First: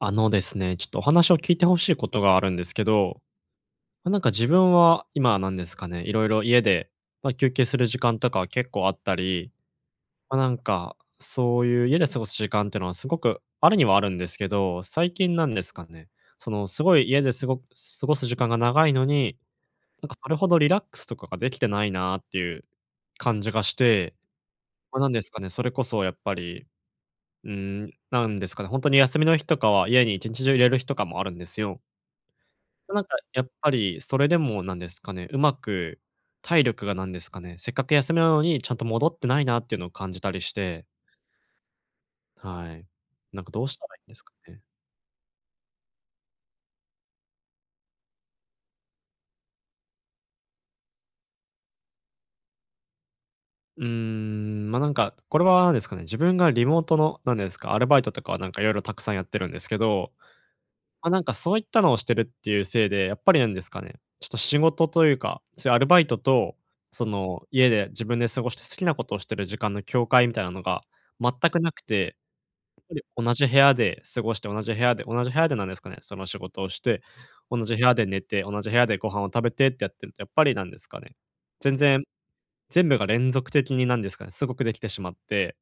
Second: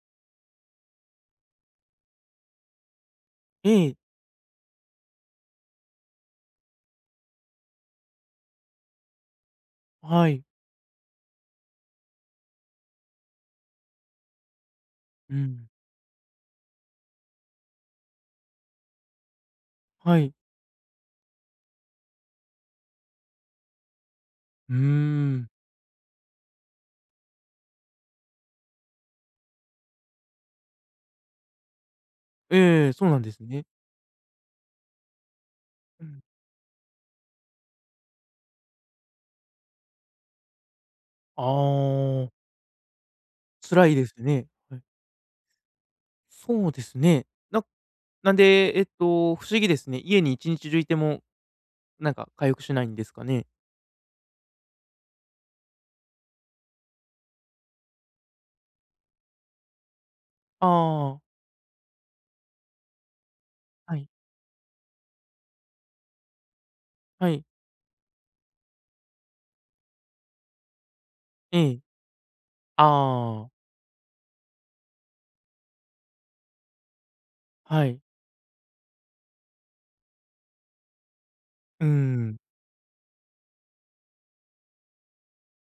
あのですね、ちょっとお話を聞いてほしいことがあるんですけど、ええ、なんか自分は今なんですかね、いろいろ家で、休憩する時間とかは結構あったり、はい。そういう家で過ごす時間っていうのはすごくあるにはあるんですけど、最近うなんでん。すかね、そのすごい家ですごく過ごす時間が長いのに、なんかはそい。れほどリラックスとかができてないなっていう感じがして、うーなんですかん。ね、それこそやっぱり、うなんですかね、本当に休みの日とかは家に一日中いれる日とかもあるんですよ。ええ、なんそうか、なんでやすっね。ぱりそれでもなんですかね、うまくうん。体力がなんですかね、せっかく休みなのにちゃんと戻ってないなっていうのを感じたりして、ああ、はい。なんかどうした辛いらいでいんですすかね。ね。はい。そうですね。ななんで、不思議ですね。家に一日中いても、なんか回復しないんですかね。これはなんですかね、自分がリモートの、なんですか、アルバイトとかはなんかいろいろたくさんやってるんですけど、あなあ、んかそういったのをしてるっていうせいで、やっぱりなんですかはね、い、ちょっと仕事というか、そういうアルバイトと、そはい、の、家で自分で過ごして好きなことをしてる時間の境界みたいなのが全えくなくて、え、ぱり同じああ、部屋で過ごして、同じ部屋でなんですかね、その仕事をして、同じ部は屋い、で寝て、同じ部屋でご飯を食べてってやってると、やっぱりなんですかね、全うー然、ん、全部が連続的になんですかね、すごくできてしまって、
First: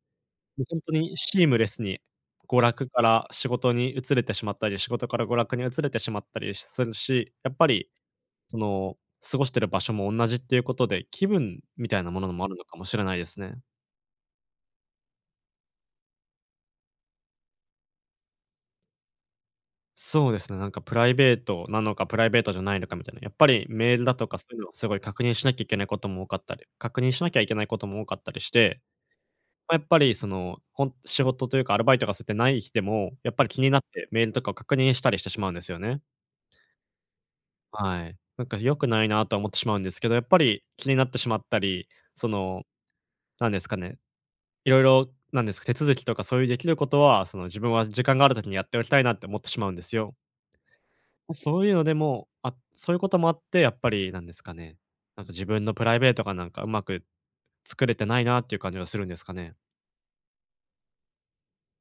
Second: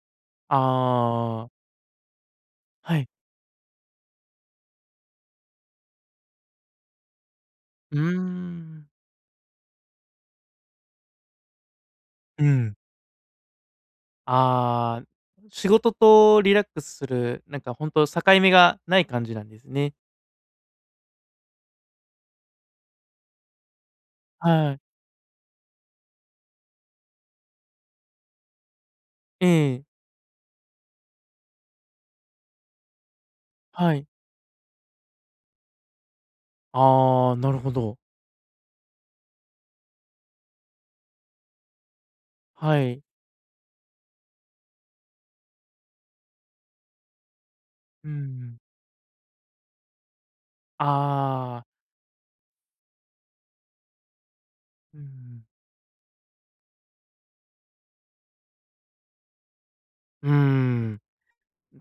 もうほんとにシーああ、ムレスに娯楽はかい。ら仕事に移れてしまったり、仕事から娯楽に移れてしまったりするし、やっぱりうーそん。の過ごしてる場所も同じっていうことで、気分みたいなものもうあるのん。かもしれないですね。ああ、仕事とリラックスする、なんかほんと境目がない感じなんですね。そうですね、なんかプライベートなのか、プライベートじゃないのかみたいな、やっぱりメールだとかそういうのをはい。すごい確認しなきゃいけないことも多かったり、確認しなきゃいけないことも多かったりして、えやえ、っぱりその、ほん仕事というかアルバイトがそうやってない日でも、やっぱり気になっはい。てメールとかを確認したりしてしまうんですよね。ああ、なるほど。はい。なんか良くないなとは思ってしまうんですけど、やっぱり気になってしまったり、その、はい。なんですかね、いろいろなんですか、手続きとかそういうできることは、その自分は時う間がある時にん。やっておきたいなって思ってしまうんですよ。まあそういうのあ。でも、あそういうこともあって、やっぱりなんですかね、うなんかん。自分のプライベートがなんかうまく作れてないなっていう感じがするんですかね。うーん、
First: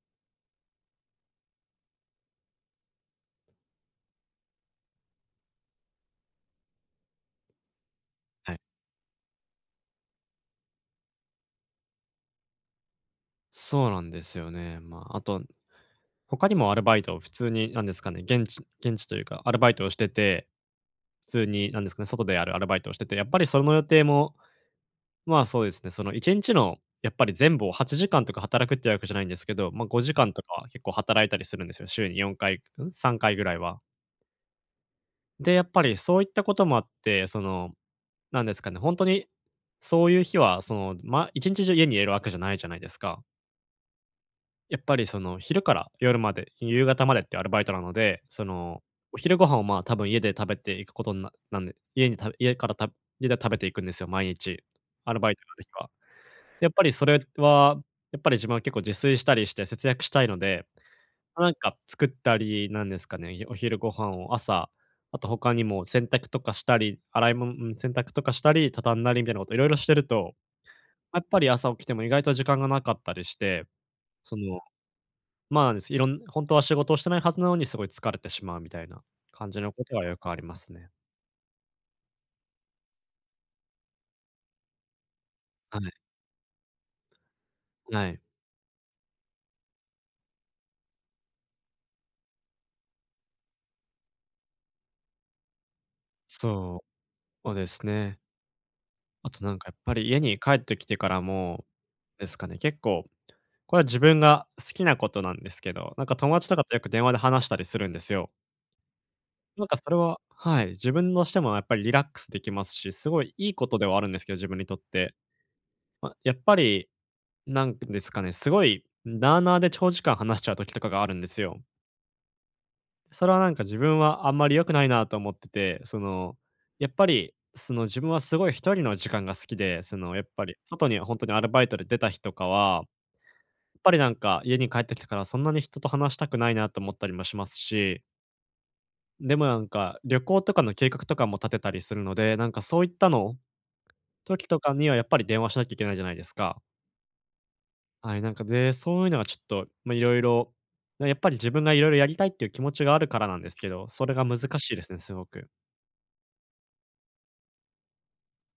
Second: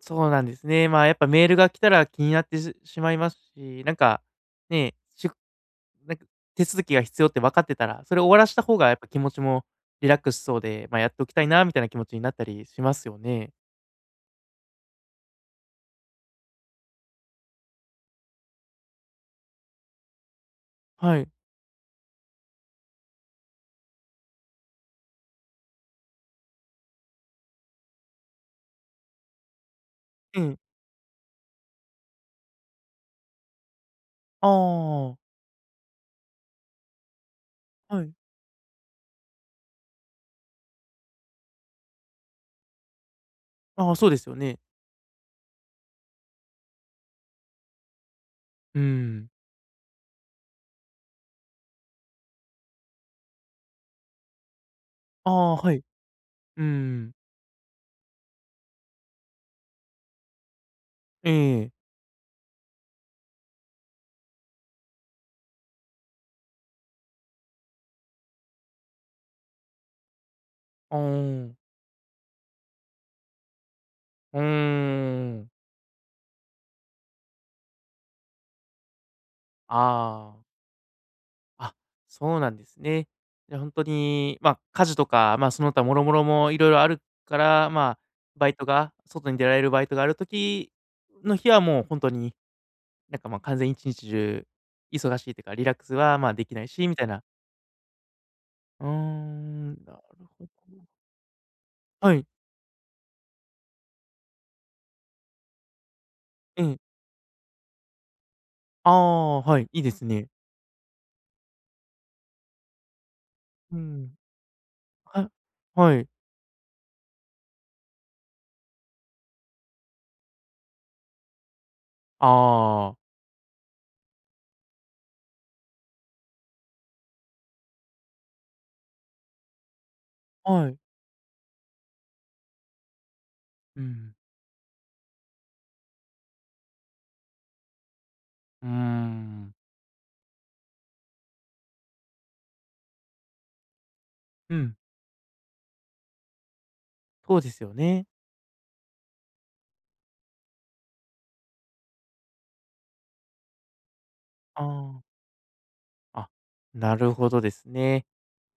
そうなんですね。まあ、やっぱメールが来たら気になってしまいますし、なんか、ね、なんか手続きが必要って分かってたら、それを終わらはしい。た方がやっぱ気持ちもリラックスしそうで、まあ、やっておきたいなみたいな気持ちになったりしますよね。そうなんですよね。あと、他にもアルバイトを普通に、なんですかね、現地というか、アルバイトをしてて、はい。普通に、なんですかね、外であるアルバイトをしてて、やっぱりその予定も、そうですね、その一日の、やっぱり全部を8時間とか働くってわけじゃないんですけど、まあ5時間えとかえ。は結構働いたりするんですよ。週に4回、3回ぐらいは。ああ、で、やっぱりそういったこともあって、その、はい。なんですかね、本当に、そういう日は、その、一日中家にいるわけじゃないじゃないですか。ああ、そうですよね。やっぱりその、昼から夜まで、夕方までってアルバイトなので、そうの、ーおん。昼ご飯を、多分家で食べていくことにななんで、家にた家からた家で食べていくんですよ、毎日。アルバあイトがああ、る日はい。うは。ーやっぱりそん。れは、やっぱり自分は結構自炊したりして節約したいので、えなんかえ。作ったりなんですかね、お昼ご飯を朝、あと他にも洗濯とかしたり、洗い物うん、洗濯とかしたり、畳んだりみたいなこといろいろしてると、あやっぱり朝あ。起きても意外と時間がなかったりして、そうーの、ん。ですいろんほんは仕事をしてないはずなのに、すごい疲れてしまうみたいな感じのことはよくあありますね。あ、あ、そうなんですね。じゃ、ま、あ家事とか、まあ、そのは他い、諸々もろもいろいろあるから、まあ、はい。バイトが外に出られるバイトがある時の日はもう本当に、なんか、ま、あ完全一日中忙しいというか、リラックスは、ま、あできないそしみたいな。うですね。うーあとなんかやっん、ぱなるり家にほど。帰ってきてからもはい、ですかね、結構これは自分が好きなことなんですけど、なんか友達とえかとよくえ。電話で話したりするんですよ。ああ、はい、なんかいいそでれすはね。はい、自分としてもやっぱりリラックスできますし、すごいいいことうではあるんん。ですけど、自分にとって。ははい。やっぱり、なんですかね、すごいなあなあで長時間話しちゃう時とかがあるんですよ。あそれはなんか自分はあんまり良くないなと思ってて、その、やっぱり、その自分はすごい一人の時間が好きで、そのやっぱあ、りはい。外に本当にアルバイトで出た日とかはうぱりなん。んか家に帰ってきてからそんなに人と話したくないなと思ったりもしますし、うーでもん。なんか旅行とかの計画とかも立てたりするので、なんかそういったの時うとかん、にはやっぱり電話しなきゃいけないじゃないですか。そうですよね。はい、なんかで、そういうのがちょっと、まあ、いろいろ、やっぱり自分がいろいろやりたいっていう気持ちがあるからなんですけど、それが難あしいですね、すあ。ごく。あ、なるほどですね。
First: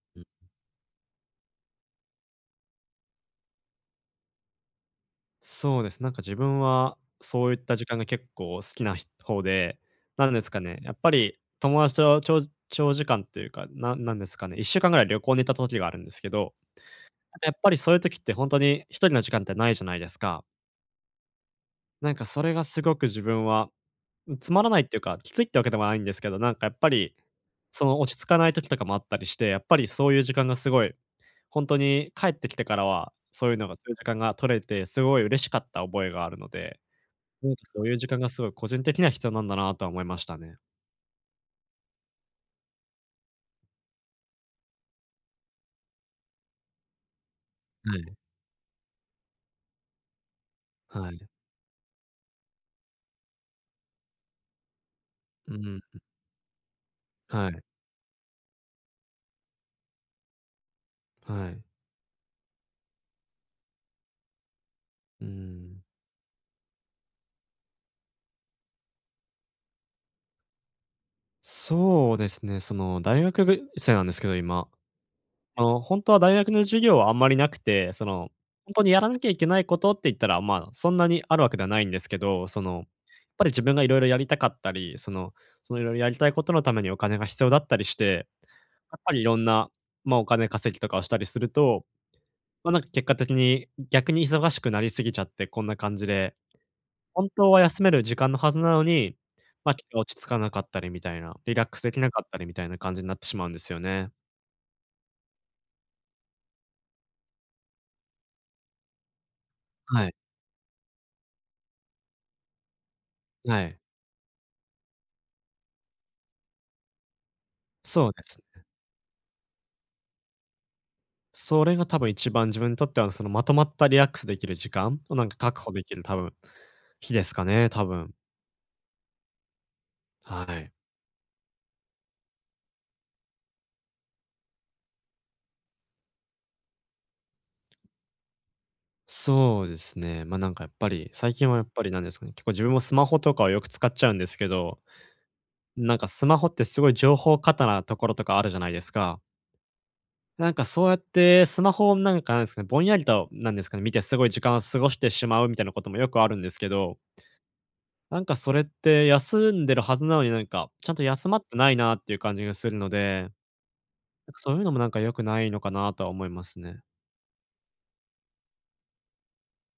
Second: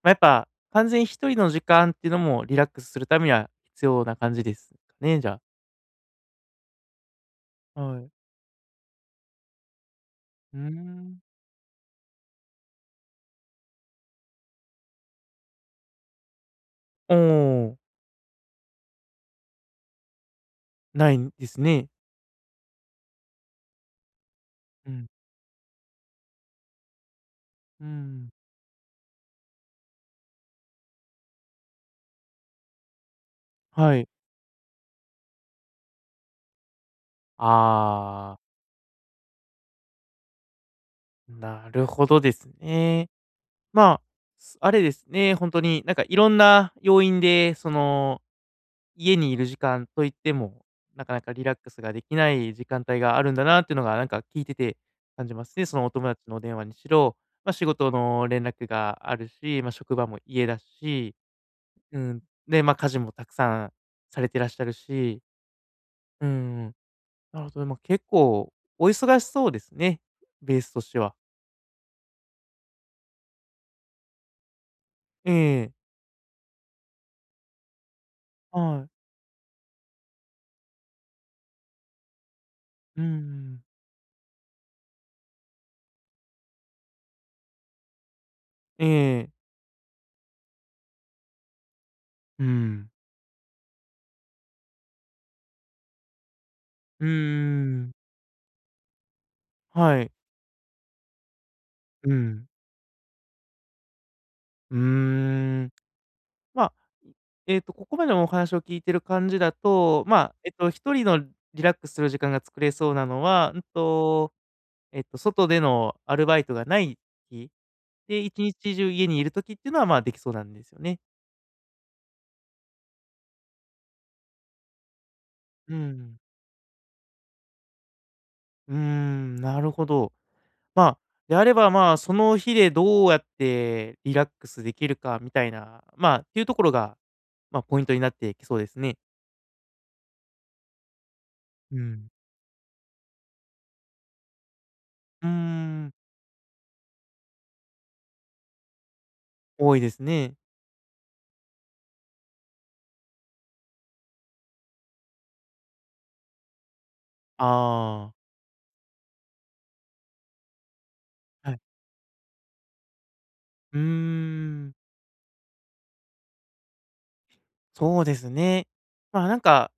まあ、やっぱ、完全に一人の時間っていうのもリラックスするためには必要な感じですかね、じゃあ。そうです。なんか自分はそういった時間はがい。結構好きな方で、なんですうかーね、やっぱん。り友達と長時間というか、なんですかね、1週間ぐらい旅行に行った時があるんですけど、おなんかやっぱりお、そういう時って本当に一人の時間ってないじゃないですか。ないんですね。なんかそれがすごく自分は、つまらないっうていうん。か、きついってわけでもないんですけど、なんかやっぱり、そうの落ち着ん。かない時とかもあったりして、やっぱりそういう時間がすごい、本当に帰ってきてからは、そういうのがそういはう時い。間が取れて、すごい嬉しかった覚えがあるので、なんかそういう時間がああ、すごい個人的には必要なんだなとは思いましたね。なるほどですね。まあ、あれですね、本当になんかいろんな要因でそはい。の家にいる時間といっても、なはかない。かリラックスができない時間帯があるんだなっていうのが、なんか聞いてて感じまうすね。そん。のお友達のお電話にしろ、はまあ、い。仕事の連絡があるし、まあ、職場も家だし、はい。うん、で、まあ、家事もたくさんされてらっしゃるし、うん。うん、なるほど、まあ、結構お忙しそうですね、ベースとしては。そうですね、その大学生なんですけど、今。ええ、本当は大学の授業はあんまりなくて、本当はい。にやらなきゃいけないことって言ったら、まあ、そんなにあるわけではないんですけど、やっうんうぱりん。自分がいろいろやりたかったり、そのいろいろやりたいことのためにお金が必要だったりして、えやっぱりいえ。ろんな、まあ、お金稼ぎとかをしたりすると、うまあ、なんかん。結果的に逆に忙しくなりすぎちゃって、こんな感じで、うー本当は休めん。る時間のはずなのに、ま、ちょっとはい。落ち着かなかったりみたいな、リラックスできなうかったりん。みたいな感じになってしまうんですよね。うーん。まあ、ここまでのお話を聞いてる感じだと、はい、まあ、一人のリラックスする時間が作れそうなのは、はい。外でのアルバイトがない日、そうで、で一す。日中家にいる時っていうのは、まあ、できそうなんですよね。それが多分一番自分にとっては、そのまとまったリラックスできる時間をなんか確保うできる多ん。分、日ですかね、多分。うーん、なるほど。はい。まあ、であれば、まあ、その日でどうやってリラックスできるかみたいな、まあ、っていうところが、まあ、ポイントになってきそうですね。そうですね。ま、なんかやっぱり、最近はやっうぱりなんん。ですかね、結構自分もスマホとかをよく使っちゃうんですけど、うーん、なんかスマホってすごい情報過多なところとかあるじゃないですか。多いですね。なんかそうやってスマホをなんかなんですかね、ぼんやりとなんですかね、見てすごい時間を過ごしてしまうみたいなこともよくあるんですけど、あなんかそれって休んでるはずなのになんか、ちゃんと休まっあ、はてい。ないなっていう感じがするので、うーなんかそういうのん。もなんか良くないのかなとは思いますね。そうですね。まあ、なんか、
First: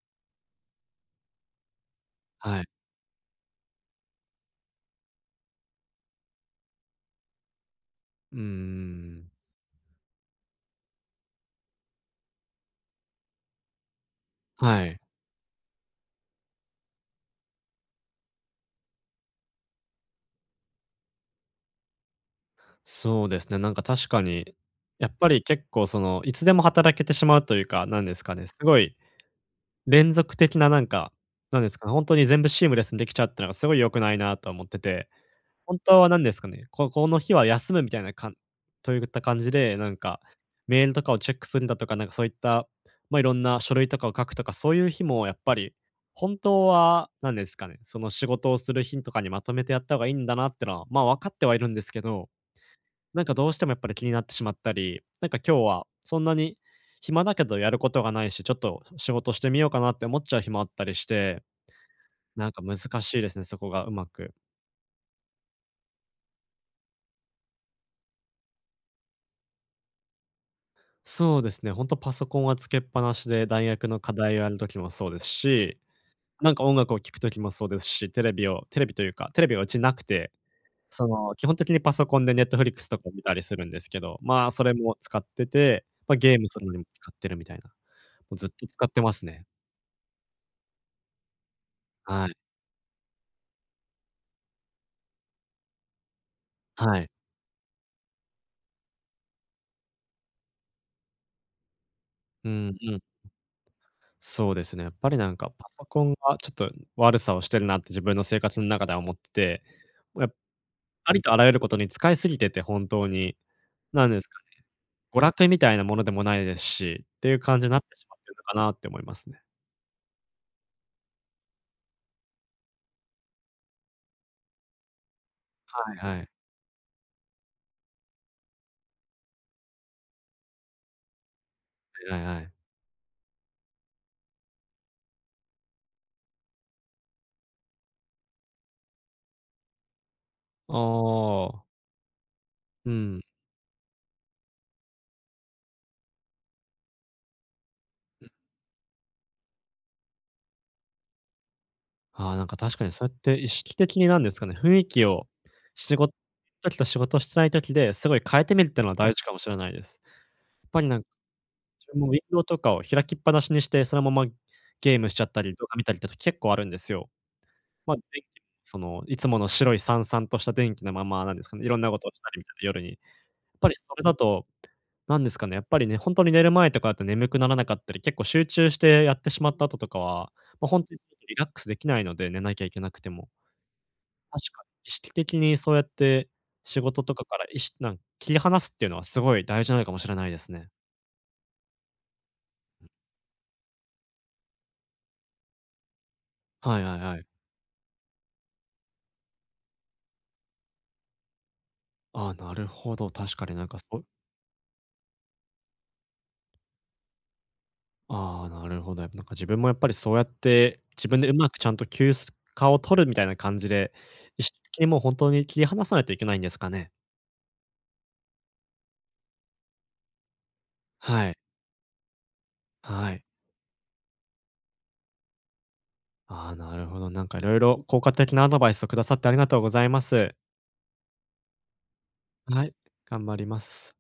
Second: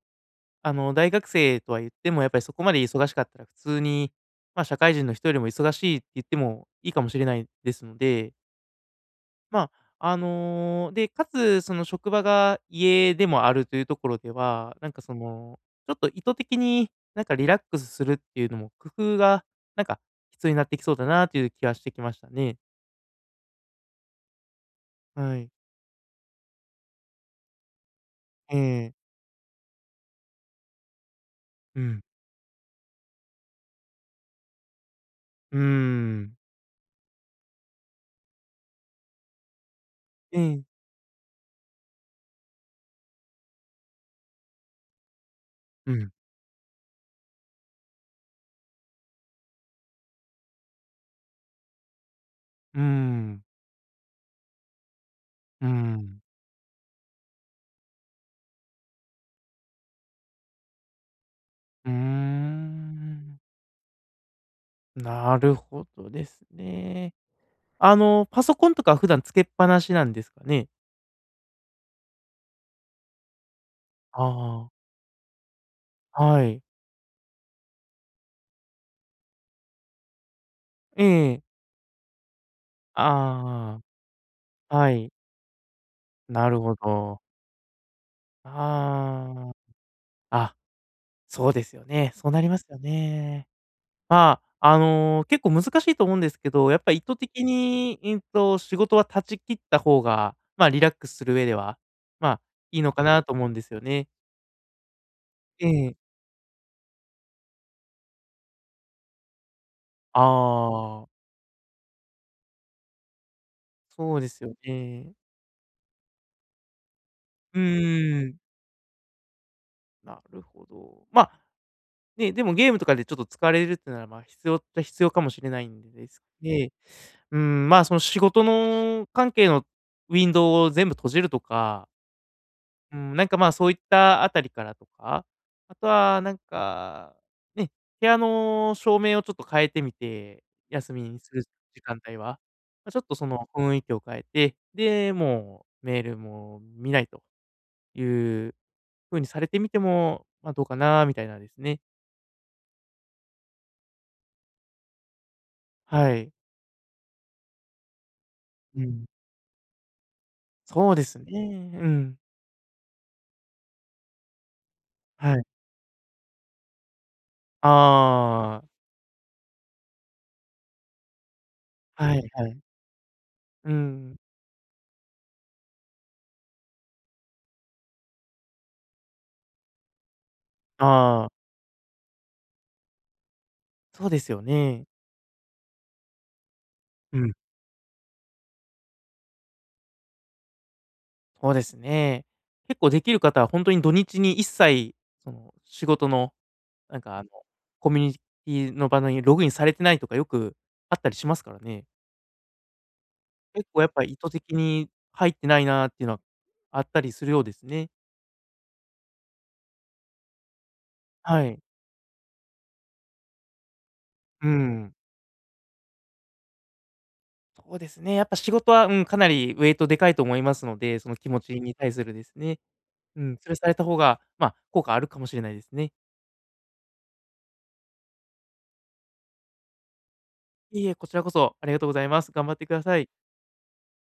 あの、大学生とは言っても、やっぱりそはこい。まで忙しかったら普通に、まあ、社会人の人よりも忙しいって言ってもいいかもしれないですので、うーん。まあ、ので、かつ、その職場が家でもあるというところでは、はなんい。かその、ちょっと意図的になんかリラックスするっていうのも工夫が、なんか必要になってきそうだなという気はしてきましたね。そうですね、なんか確かに、やっぱはりい。結構その、いつでも働けてしまうというか、なんですかね、すごええ、い連続的ななんか、なんですうかね、ん。本当に全部シームレスにできちゃうってのがすごい良くないなと思ってて、うー本当はなんでん。すかね、ここの日は休むみたいなかんといった感じで、なんか、ええ、メールとかをチェックするんだとか、なんかそういった、まあ、いろんな書類とかを書くとか、そういう日もやっぱり、うん。本当はなんですかね、その仕事をする日とかにまとめてやった方がいいんだなってのは、ま、分かってはいるんですけど、うーなんかん。どうしてもやっぱり気になってしまったり、なんか今日うーはそん。んなに暇だけどやることがないし、ちょっと仕事してみようかなって思っちゃう日もあったりして、うーなんか難しいですん、ね、そこがうまく。なるほどですね。あの、パソコンとか普段つけっぱなしなんですかね？そうですね、ほんとパソコンはつけっぱなしで大学の課あ題をやる時もそうですし、あ、はなんい。か音楽を聴く時もそうですし、テレビをテレビというか、テレビがうちなくて、えその、え。基本的にパソコンでネットフリックスとかを見たりするんあですけど、まあ、それあ、はもい。使ってて、まあ、ゲーなムするるのほにも使っど。てるみたいな、もうずっと使ってますね。ああ。あ、そうですよね。はそうい。なりますよね。まあ、あの、結構難しいと思うんですけど、やっぱは意い。図的に、仕事は断ち切った方が、まあ、リラックスする上では、まあ、うんいいのうん。かなと思うんですよね。そうですね。やっぱりなんかパえソえ。コンがちょっと悪さをしてるなって自分の生活の中では思ってて、あやっあ。ありとあらゆることに使いすぎてて、本当に、なんそでうすでかすよね、ね。娯楽みたいなものでもないですし、っていう感うじになってしまっんてるん、のかなって思いますね。なるほど。まあ、ね、でもゲームとかでちょっと疲れるってなら、まあ、必要っちゃ必要かもしれないんはいですはい。ね、うん、まあ、その仕事の関係のウィンドウを全部閉じるとか、はいはいはい。うん、なんか、ま、あそういったあたりからとか、あとはなんか、ね、部屋の照明をちょっと変えてみて、休みにするああ、時間帯は、うま、ちょっとん。その雰囲気を変えて、で、もうメールも見ないという風にされてみても、まあ、どうかなみたいなですね。ああ、なんか確かにそうやって意識的になんですかね、雰囲気を仕事はい。時と仕事してない時ですごい変えてみるってういうのはん。大事かもしれないです。やっぱりそうなんでかすね。う自分もウィンん。ドウとかを開きっぱなしにして、そのままゲームしちゃっはたい。り、動画見たりって時結構あるんですよ。ま、電気ああ、その、いつもの白い燦々とした電気のまま、なんですかね、いろんなことをはしいたりみはたいい。な、夜に。やっぱうりそれだん。と、なんですかね、やっぱりね、ほんとに寝る前とかだと眠くならなかったり、結構集中してやってしまった後とかは、ま、ほんとにああ、リラックスできないので、寝なきゃいけなくても。そうですよ確かに、ね。意識的にそうやって仕事とうかん、から、いしなん切り離すっていうのはすごい大事なのかもしれないですね。そうですね。結構できる方は本当に土日に一切、その、仕事の、はいはないんはか、あい。の、コミュニティの場のにログインされてないとかよくあったりしますからね。ああ、なるほど、確かになん結か構そやっぱう、り意図的に入ってないなっていうのはあったりするようですね。ああ、なるほど。やっぱなんか自分もやっぱりそうやって、自分でうはまくい。ちゃんと休す暇を取るみたいな感じで、意う識的にん。もう本当に切り離さないといけないんですかね？そうですね。やっぱ仕事は、うん、かなりウエイトでかいと思いますので、そのは気い、持ちに対するですね。はうい。ん、それされた方が、まあ、効果あるかもしれないですね。ああ、なるほど。なんかいろいろ効果的なアドバイスをくださってありがとうございます。いいえ、こちらこそありがとうございます。頑張っはてい、ください。頑張ります。